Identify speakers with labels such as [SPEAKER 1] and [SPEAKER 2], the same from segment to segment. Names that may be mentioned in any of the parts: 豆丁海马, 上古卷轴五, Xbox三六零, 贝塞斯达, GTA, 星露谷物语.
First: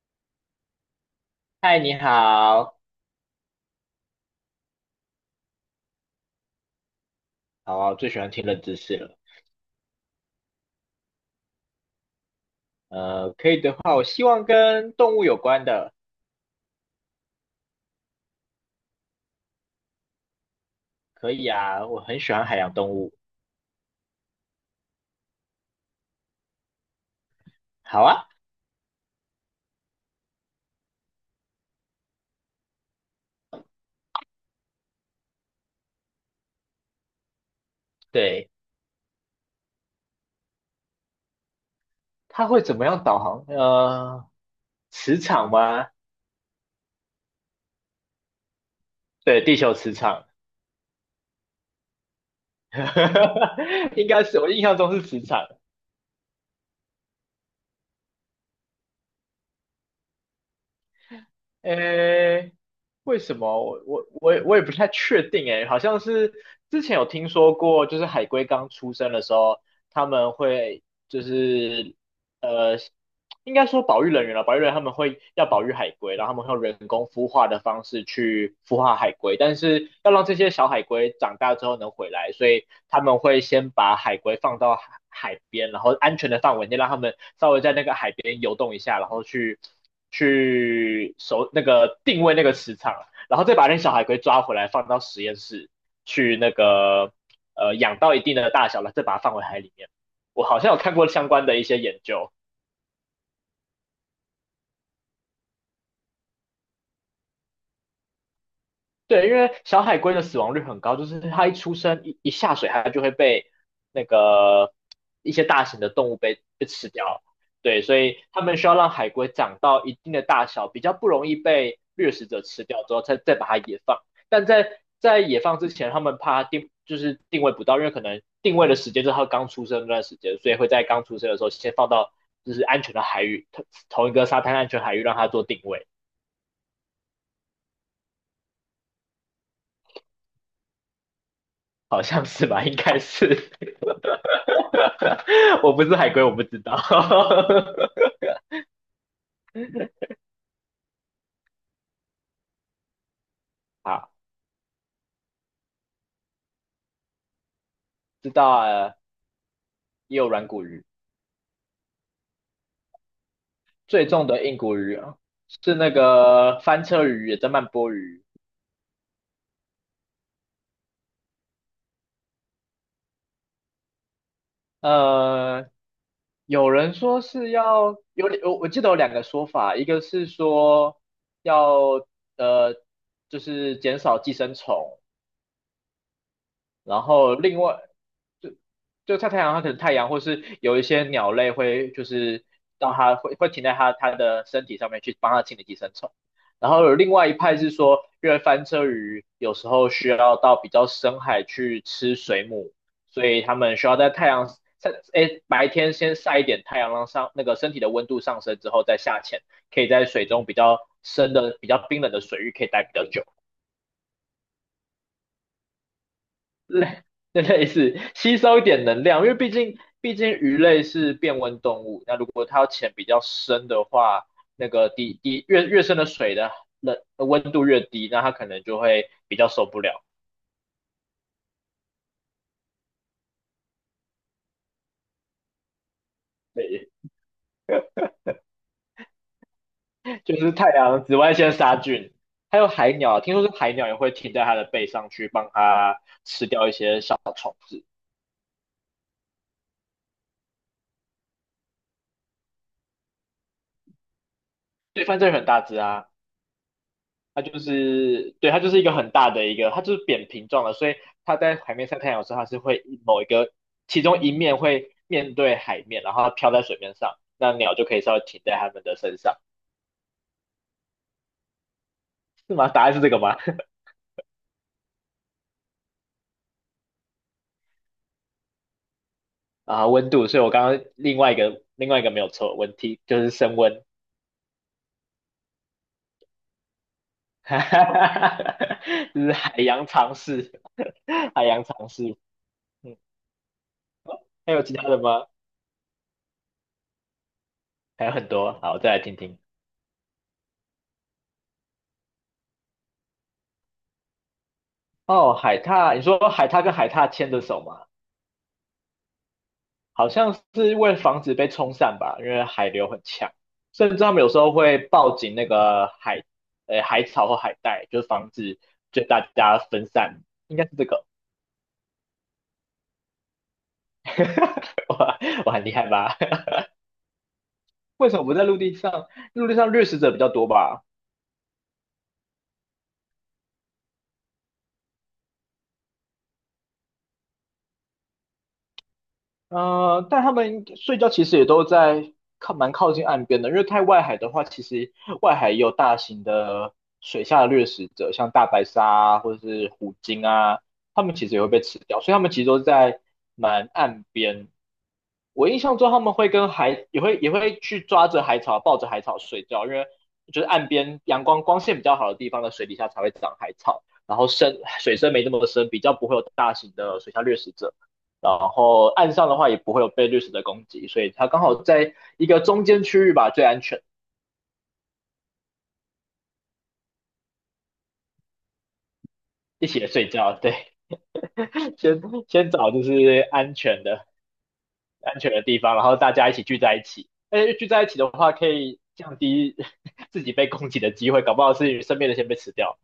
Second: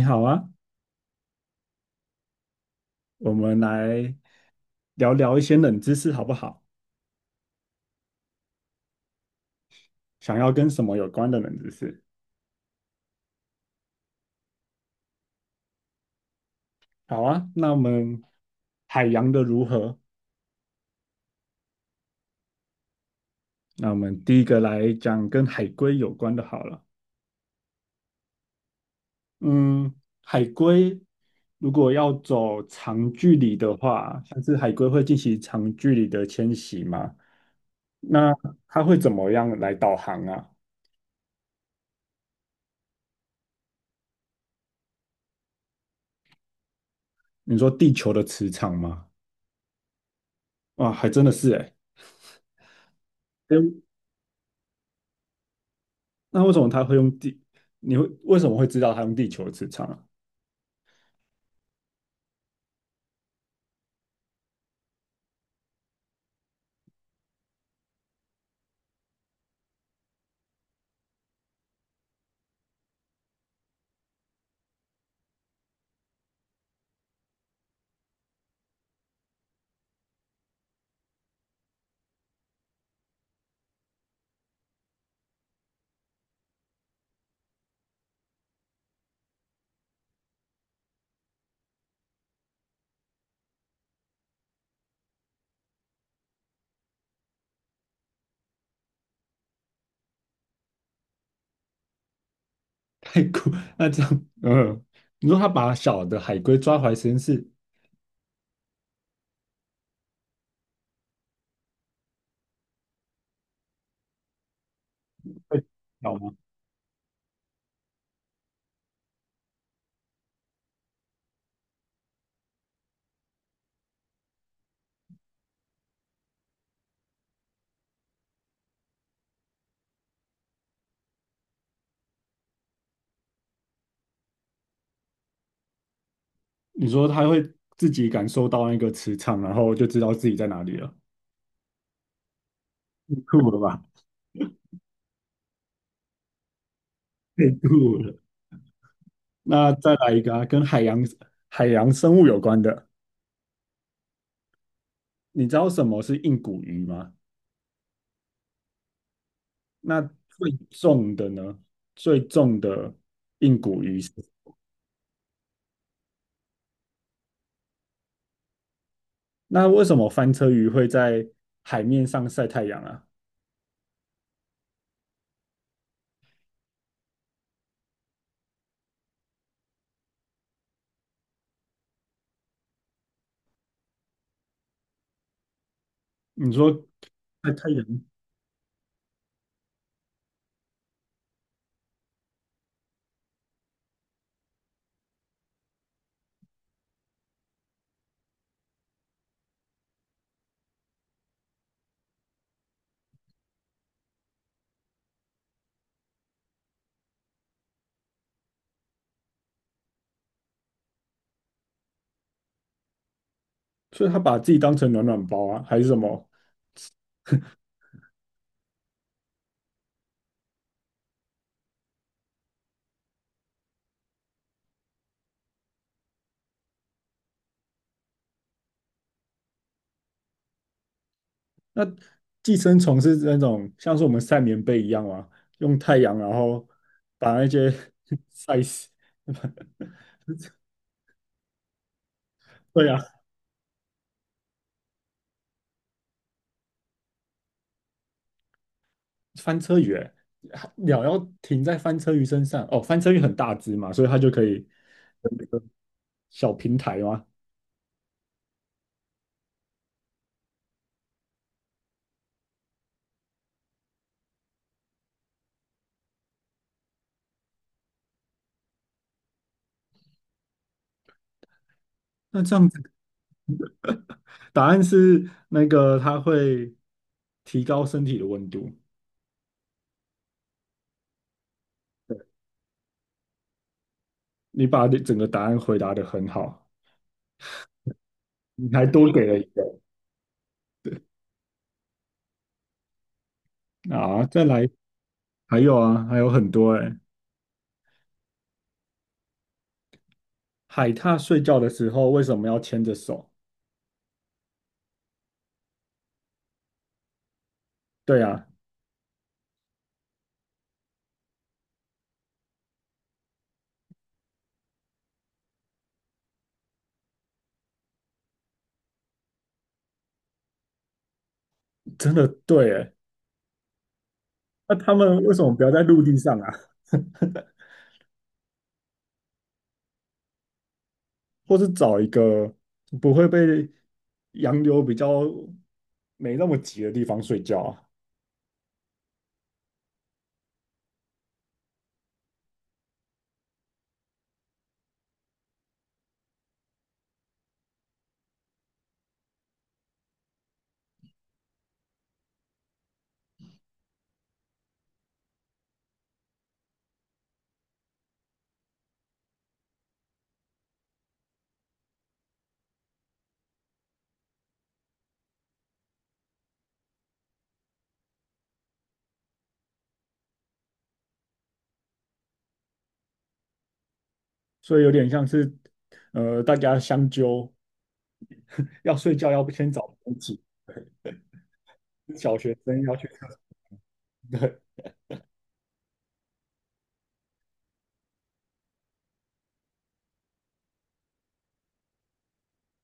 [SPEAKER 1] 你好啊，
[SPEAKER 2] 嗨，你好。
[SPEAKER 1] 我们来聊聊一些冷知识好不好？
[SPEAKER 2] 好啊，我最喜欢听冷知识了。
[SPEAKER 1] 想要跟什么有关的冷知识？
[SPEAKER 2] 可以的话，我希望跟动物有关的。
[SPEAKER 1] 好啊，那我们海洋的如何？
[SPEAKER 2] 可以啊，我很喜欢海洋动物。
[SPEAKER 1] 那我们第一个来讲跟海龟有关的好了。
[SPEAKER 2] 好啊。
[SPEAKER 1] 嗯，海龟如果要走长距离的话，像是海龟会进行长距离的迁徙吗？那
[SPEAKER 2] 对，
[SPEAKER 1] 它会怎么样来导航啊？
[SPEAKER 2] 它会怎么样导航？磁场吗？
[SPEAKER 1] 你说地球的磁场吗？
[SPEAKER 2] 对，地球磁场。
[SPEAKER 1] 哇，还真的是诶。
[SPEAKER 2] 应该是我印象中是磁场。
[SPEAKER 1] 那为什么他会用地？你会为什么会知道他用地球的磁场啊？
[SPEAKER 2] 诶，为什么？我也不太确定诶，好像是之前有听说过，就是海龟刚出生的时候，他们会就是呃，应该说保育人员了。保育人员他们会要保育海龟，然后他们会用人工孵化的方式去孵化海龟，但是要让这些小海龟长大之后能回来，所以他们会先把海龟放到海边，然后安全的范围内让他们稍微在那个海边游动一下，然后去守那个定位那个磁场，然后再把那小海龟抓回来放到实验室去那个养到一定的大小了，再把它放回海里面。我好像有看过相关的一些研究。
[SPEAKER 1] 太酷！那这样，嗯，你说他把小的海龟抓回来实验室
[SPEAKER 2] 对，因为小海龟的死亡率很高，就是它一出生一下水，它就会被那个一些
[SPEAKER 1] 会
[SPEAKER 2] 大型的动
[SPEAKER 1] 小
[SPEAKER 2] 物
[SPEAKER 1] 吗？
[SPEAKER 2] 被吃掉。对，所以他们需要让海龟长到一定的大小，比较不容易被掠食者吃掉之后，再把它野放。但在野放之前，他们怕它定就是定位不到，因为可能定位的时间就是它刚出生那段时间，所以会在刚出生的时候先放到就是安全的海域，同一个沙滩安全海域让它做定位。
[SPEAKER 1] 你说他会自己感受到那个磁场，然后就知道自己在哪里了，
[SPEAKER 2] 好像是吧，应该
[SPEAKER 1] 酷
[SPEAKER 2] 是。
[SPEAKER 1] 了吧？
[SPEAKER 2] 我不是海龟，我不知道。
[SPEAKER 1] 太酷了！那再来一个啊，跟海洋生物有关的，
[SPEAKER 2] 好，
[SPEAKER 1] 你知道什么是硬骨鱼吗？
[SPEAKER 2] 知道啊。
[SPEAKER 1] 那
[SPEAKER 2] 也有软
[SPEAKER 1] 最
[SPEAKER 2] 骨鱼。
[SPEAKER 1] 重的呢？最重的硬骨鱼
[SPEAKER 2] 最
[SPEAKER 1] 是
[SPEAKER 2] 重的硬骨鱼啊是那个翻车鱼，也叫曼波鱼。
[SPEAKER 1] 那为什么翻车鱼会在海面上晒太阳啊？
[SPEAKER 2] 呃，有人说是要有，我记得有两个说法，一个是说要呃，就是减少寄生虫。
[SPEAKER 1] 你说
[SPEAKER 2] 然后
[SPEAKER 1] 晒
[SPEAKER 2] 另
[SPEAKER 1] 太
[SPEAKER 2] 外
[SPEAKER 1] 阳，
[SPEAKER 2] 就就晒太阳，它可能太阳或是有一些鸟类会就是让它会停在它的身体上面去帮它清理寄生虫。然后有另外一派是说，因为翻车鱼有时候需要到比较深海去吃水母，所以它们需要在太阳晒，诶，白天先晒一点太阳，让上那个身体的温度上升之后再下潜，可以在水中比较深的、比较冰冷的水域可以待比较久。
[SPEAKER 1] 所以它把自己当成暖暖包啊，还是什么？
[SPEAKER 2] 类 类似吸收一点能量，因为毕竟鱼类是变温动物，那如果它要潜比较深的话，那个底越深的水的温度越低，那它可能就会比较受不了。
[SPEAKER 1] 那寄生虫是那种像是我们晒棉被一样啊，用太阳然后
[SPEAKER 2] 对。
[SPEAKER 1] 把那些 晒死。
[SPEAKER 2] 就是太阳紫外线杀菌。还有
[SPEAKER 1] 对
[SPEAKER 2] 海
[SPEAKER 1] 啊，
[SPEAKER 2] 鸟，听说是海鸟也会停在它的背上去帮它吃掉一些小。
[SPEAKER 1] 翻车鱼欸、鸟要停在翻车鱼身上哦，翻车鱼很大只嘛，所以它就可以
[SPEAKER 2] 对，反
[SPEAKER 1] 有
[SPEAKER 2] 正
[SPEAKER 1] 一
[SPEAKER 2] 很大
[SPEAKER 1] 个
[SPEAKER 2] 只啊。
[SPEAKER 1] 小平台嘛。
[SPEAKER 2] 它就是对，它就是一个很大的一个，它就是扁平状的，所以它在海面上太阳的时候，它是会某一个其中一面会面对海面，然后它飘在水面上，那鸟就可以稍微停在它们的身上。
[SPEAKER 1] 那
[SPEAKER 2] 是
[SPEAKER 1] 这样
[SPEAKER 2] 吗？
[SPEAKER 1] 子
[SPEAKER 2] 答案是这个吗？
[SPEAKER 1] 答案是那个它会提高身体的温度。
[SPEAKER 2] 啊，温度，所以我刚刚另外一个没有错，问题就是升温。
[SPEAKER 1] 你把你整个答案回答的很好，
[SPEAKER 2] 哈哈哈
[SPEAKER 1] 你还
[SPEAKER 2] 哈，
[SPEAKER 1] 多
[SPEAKER 2] 就
[SPEAKER 1] 给
[SPEAKER 2] 是
[SPEAKER 1] 了一
[SPEAKER 2] 海
[SPEAKER 1] 个
[SPEAKER 2] 洋常识，海洋常识。嗯，
[SPEAKER 1] 啊！再
[SPEAKER 2] 还有
[SPEAKER 1] 来，
[SPEAKER 2] 其他的吗？
[SPEAKER 1] 还有啊，还有很多哎、
[SPEAKER 2] 还有很多，好，再来听听。
[SPEAKER 1] 海獭睡觉的时候为什么要牵着手？
[SPEAKER 2] 哦，海獭，你说海獭跟海獭牵着手吗？
[SPEAKER 1] 对啊，
[SPEAKER 2] 好像是为了防止被冲散吧，因为海流很强，甚至他们有时候会抱紧那个海，海草或海带，就是防止就大家分散，应该是这个。
[SPEAKER 1] 真的对哎、那 他
[SPEAKER 2] 我
[SPEAKER 1] 们为什
[SPEAKER 2] 我
[SPEAKER 1] 么不
[SPEAKER 2] 很
[SPEAKER 1] 要
[SPEAKER 2] 厉
[SPEAKER 1] 在
[SPEAKER 2] 害
[SPEAKER 1] 陆地
[SPEAKER 2] 吧？
[SPEAKER 1] 上啊？
[SPEAKER 2] 为什么不在陆地上？陆地上掠食者比较多吧？
[SPEAKER 1] 或是找一个不会被洋流比较没那么急的地方睡觉啊？
[SPEAKER 2] 但他们睡觉其实也都在靠蛮靠近岸边的，因为太外海的话，其实外海也有大型的水下掠食者，像大白鲨啊，或者是虎鲸啊，他们其实也会被吃掉，所以他们其实都在蛮岸边。我印象中他们会跟海也会去抓着海草，抱着海草睡觉，因为就是岸边阳光光线比较好的地方的水底下才会长海草，然后深水深没那么深，比较不会有大型的水下掠食者。然后岸上的话也不会有被掠食的攻击，所以他刚好在一个中间区域吧，最安全，
[SPEAKER 1] 所以有点像是大家相纠，要睡觉要不
[SPEAKER 2] 一
[SPEAKER 1] 先
[SPEAKER 2] 起
[SPEAKER 1] 找
[SPEAKER 2] 睡
[SPEAKER 1] 东
[SPEAKER 2] 觉，
[SPEAKER 1] 西。
[SPEAKER 2] 对。先
[SPEAKER 1] 小
[SPEAKER 2] 先
[SPEAKER 1] 学
[SPEAKER 2] 找就
[SPEAKER 1] 生
[SPEAKER 2] 是
[SPEAKER 1] 要去。
[SPEAKER 2] 安全的安全的地方，然后大家一起聚在一起，而且聚在一起的话可以降低自己被攻击的机会，搞不好是身边的先被吃掉。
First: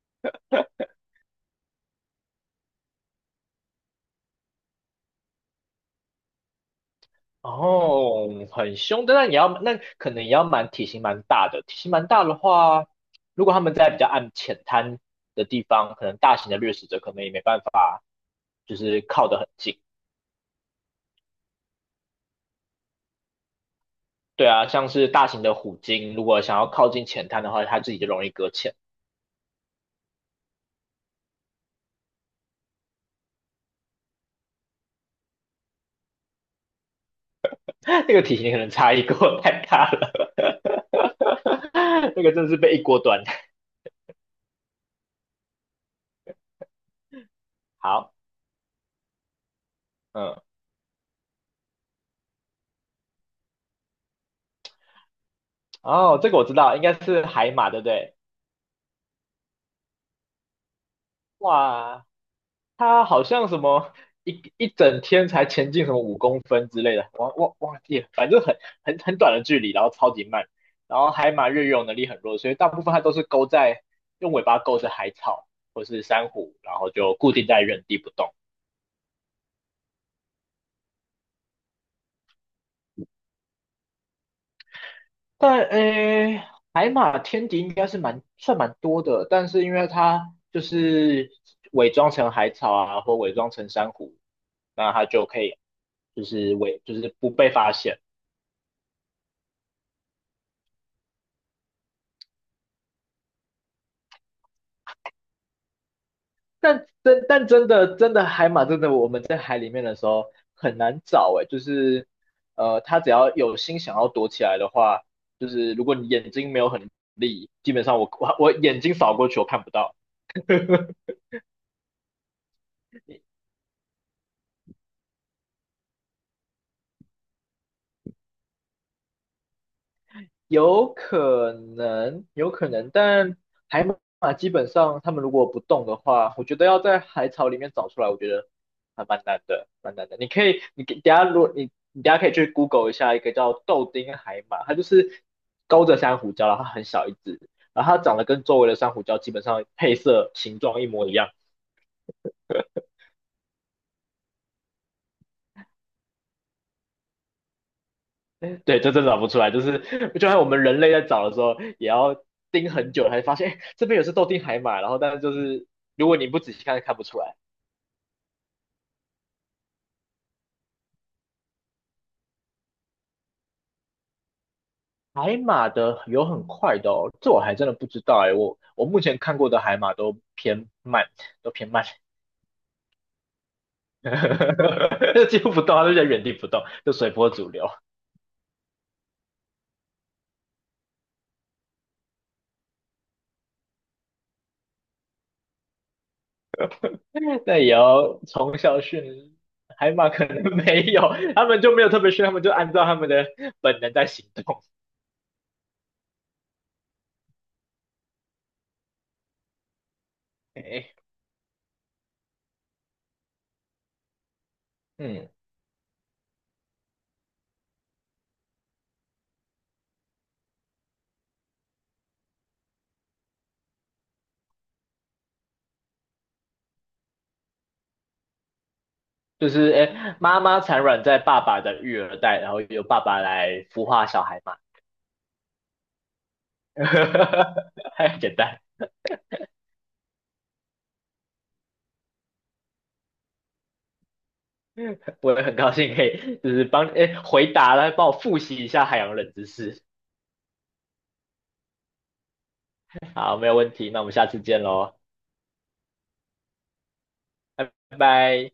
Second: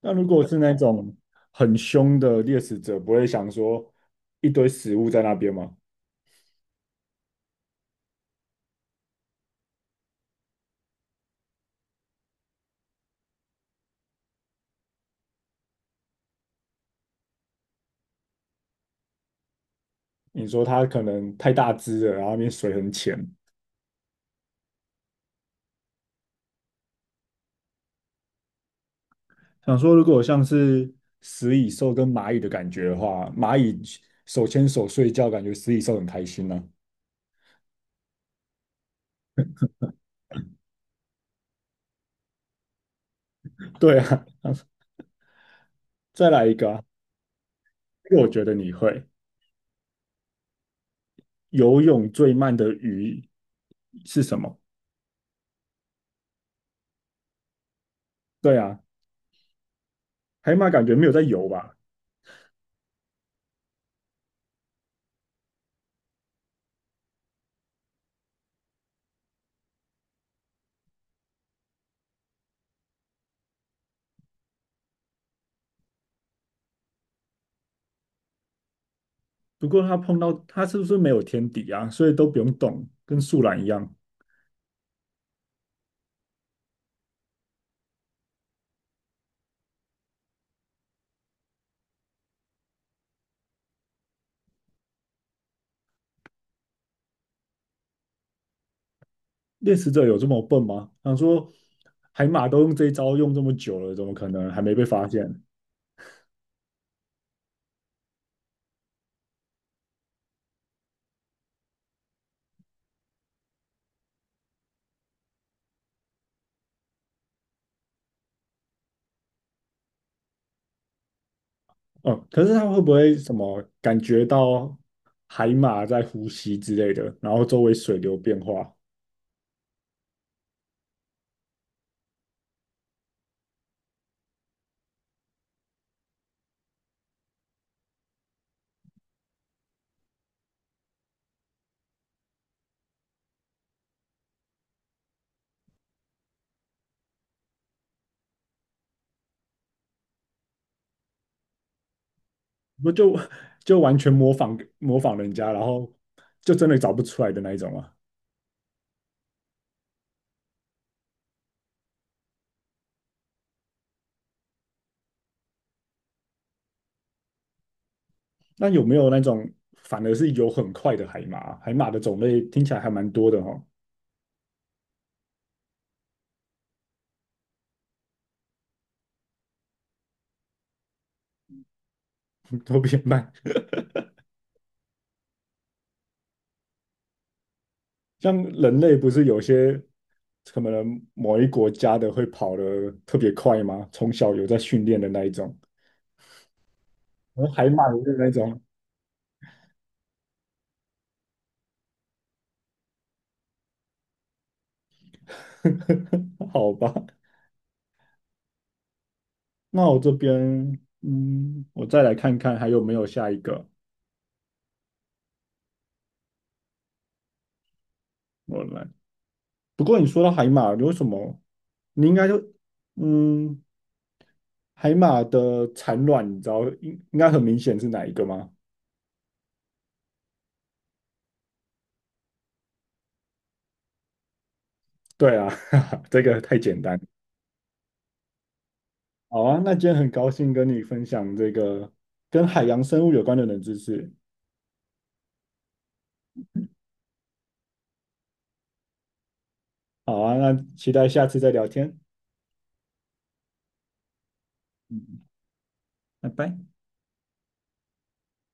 [SPEAKER 1] 那如果是那种很凶的猎食者，不会想说一堆食物在那边吗？
[SPEAKER 2] 哦，很凶，但那你要那可能也要蛮体型蛮大的，体型蛮大的话，如果他们在比较暗浅滩的地方，可能大型的掠食者可能也没办法就是靠得很近。
[SPEAKER 1] 你说它可能太大只了，然后那边水很浅。
[SPEAKER 2] 对啊，像是大型的虎鲸，如果想要靠近浅滩的话，它自己就容易搁浅。
[SPEAKER 1] 想说，如果像是食蚁兽跟蚂蚁的感觉的话，蚂蚁手牵手睡觉，感觉食蚁兽很开心呢、啊
[SPEAKER 2] 那个体型可能差异跟我太大了。那个真的是被一锅端。
[SPEAKER 1] 对啊，再来一个啊，
[SPEAKER 2] 好。
[SPEAKER 1] 因为我觉得你会。
[SPEAKER 2] 嗯，
[SPEAKER 1] 游泳最慢的鱼是什么？
[SPEAKER 2] 哦，这个我知道，应该是海马，对不对？
[SPEAKER 1] 对啊，海马感觉没有在游吧？
[SPEAKER 2] 哇，它好像什么一整天才前进什么5公分之类的，忘记了，反正很很短的距离，然后超级慢。然后海马越游能力很弱，所以大部分它都是勾在用尾巴勾着海草或是珊瑚，然后就固定在原地不动。
[SPEAKER 1] 不过它碰到它是不是没有天敌啊？所以都不用动，跟树懒一样。
[SPEAKER 2] 但诶，海马天敌应该是蛮多的，但是因为它就是伪装成海草啊，或伪装成珊瑚，那它就可以就是就是不被发现。
[SPEAKER 1] 猎食者有这么笨吗？想说海马都用这一招用这么久了，怎么可能还没被发现？
[SPEAKER 2] 但真的海马真的我们在海里面的时候很难找哎，就是它只要有心想要躲起来的话，就是如果你眼睛没有很利，基本上我眼睛扫过去我看不到。
[SPEAKER 1] 哦，可是它会不会什么感觉到海马在呼吸之类的，然后周围水流变化，
[SPEAKER 2] 有可能，有可能，但海马基本上他们如果不动的话，我觉得要在海草里面找出来，我觉得还蛮难的，蛮难的。你可以，你给等一下如果你等一下可以去 Google 一下一个叫豆丁海马，它就是勾着珊瑚礁，然后它很小一只，然后它长得跟周围的珊瑚礁基本上配色形状一模一样。
[SPEAKER 1] 不就就完全模仿人家，然后就真的找不出来的那一种啊？
[SPEAKER 2] 对，这真的找不出来，就是就像我们人类在找的时候，也要盯很久才发现，哎，这边也是豆丁海马，然后但是就是如果你不仔细看，看不出来。
[SPEAKER 1] 那有没有那种反而是有很快的海马？海马的种类听起来还蛮多的哦，
[SPEAKER 2] 海马的有很快的哦，这我还真的不知道哎，我我目前看过的海马都偏慢，都偏慢。
[SPEAKER 1] 都比较慢。
[SPEAKER 2] 就几乎不动，它就在原地不动，就随波逐流。
[SPEAKER 1] 像人类不是有些可能某一国家的会跑得特别快吗？从小有在训练的那一种，然
[SPEAKER 2] 那也
[SPEAKER 1] 海马也是
[SPEAKER 2] 要
[SPEAKER 1] 那
[SPEAKER 2] 从
[SPEAKER 1] 种，
[SPEAKER 2] 小训海马，可能没有，他们就没有特别训，他们就按照他们的本能在行动。
[SPEAKER 1] 好吧。那我这边，
[SPEAKER 2] 哎，
[SPEAKER 1] 嗯，我再来看看还有没有下一个。
[SPEAKER 2] 嗯，
[SPEAKER 1] 我来，不过你说到海马，有什么？你应该就，嗯，海马的产卵，你知道应该很明显是哪一个吗？
[SPEAKER 2] 就是哎，妈妈产卵在爸爸的育儿袋，然后由爸爸来孵化小海马。
[SPEAKER 1] 对啊，这个太简单。
[SPEAKER 2] 太简单。
[SPEAKER 1] 好啊，那今天很高兴跟你分享这个跟海洋生物有关的冷知识。
[SPEAKER 2] 我也很高兴可以就是帮哎回答了，帮我复习一下海洋冷知识。
[SPEAKER 1] 好啊，那期待下次再聊天。
[SPEAKER 2] 好，没有问题，那我们下次见喽，
[SPEAKER 1] 嗯，拜拜。
[SPEAKER 2] 拜拜。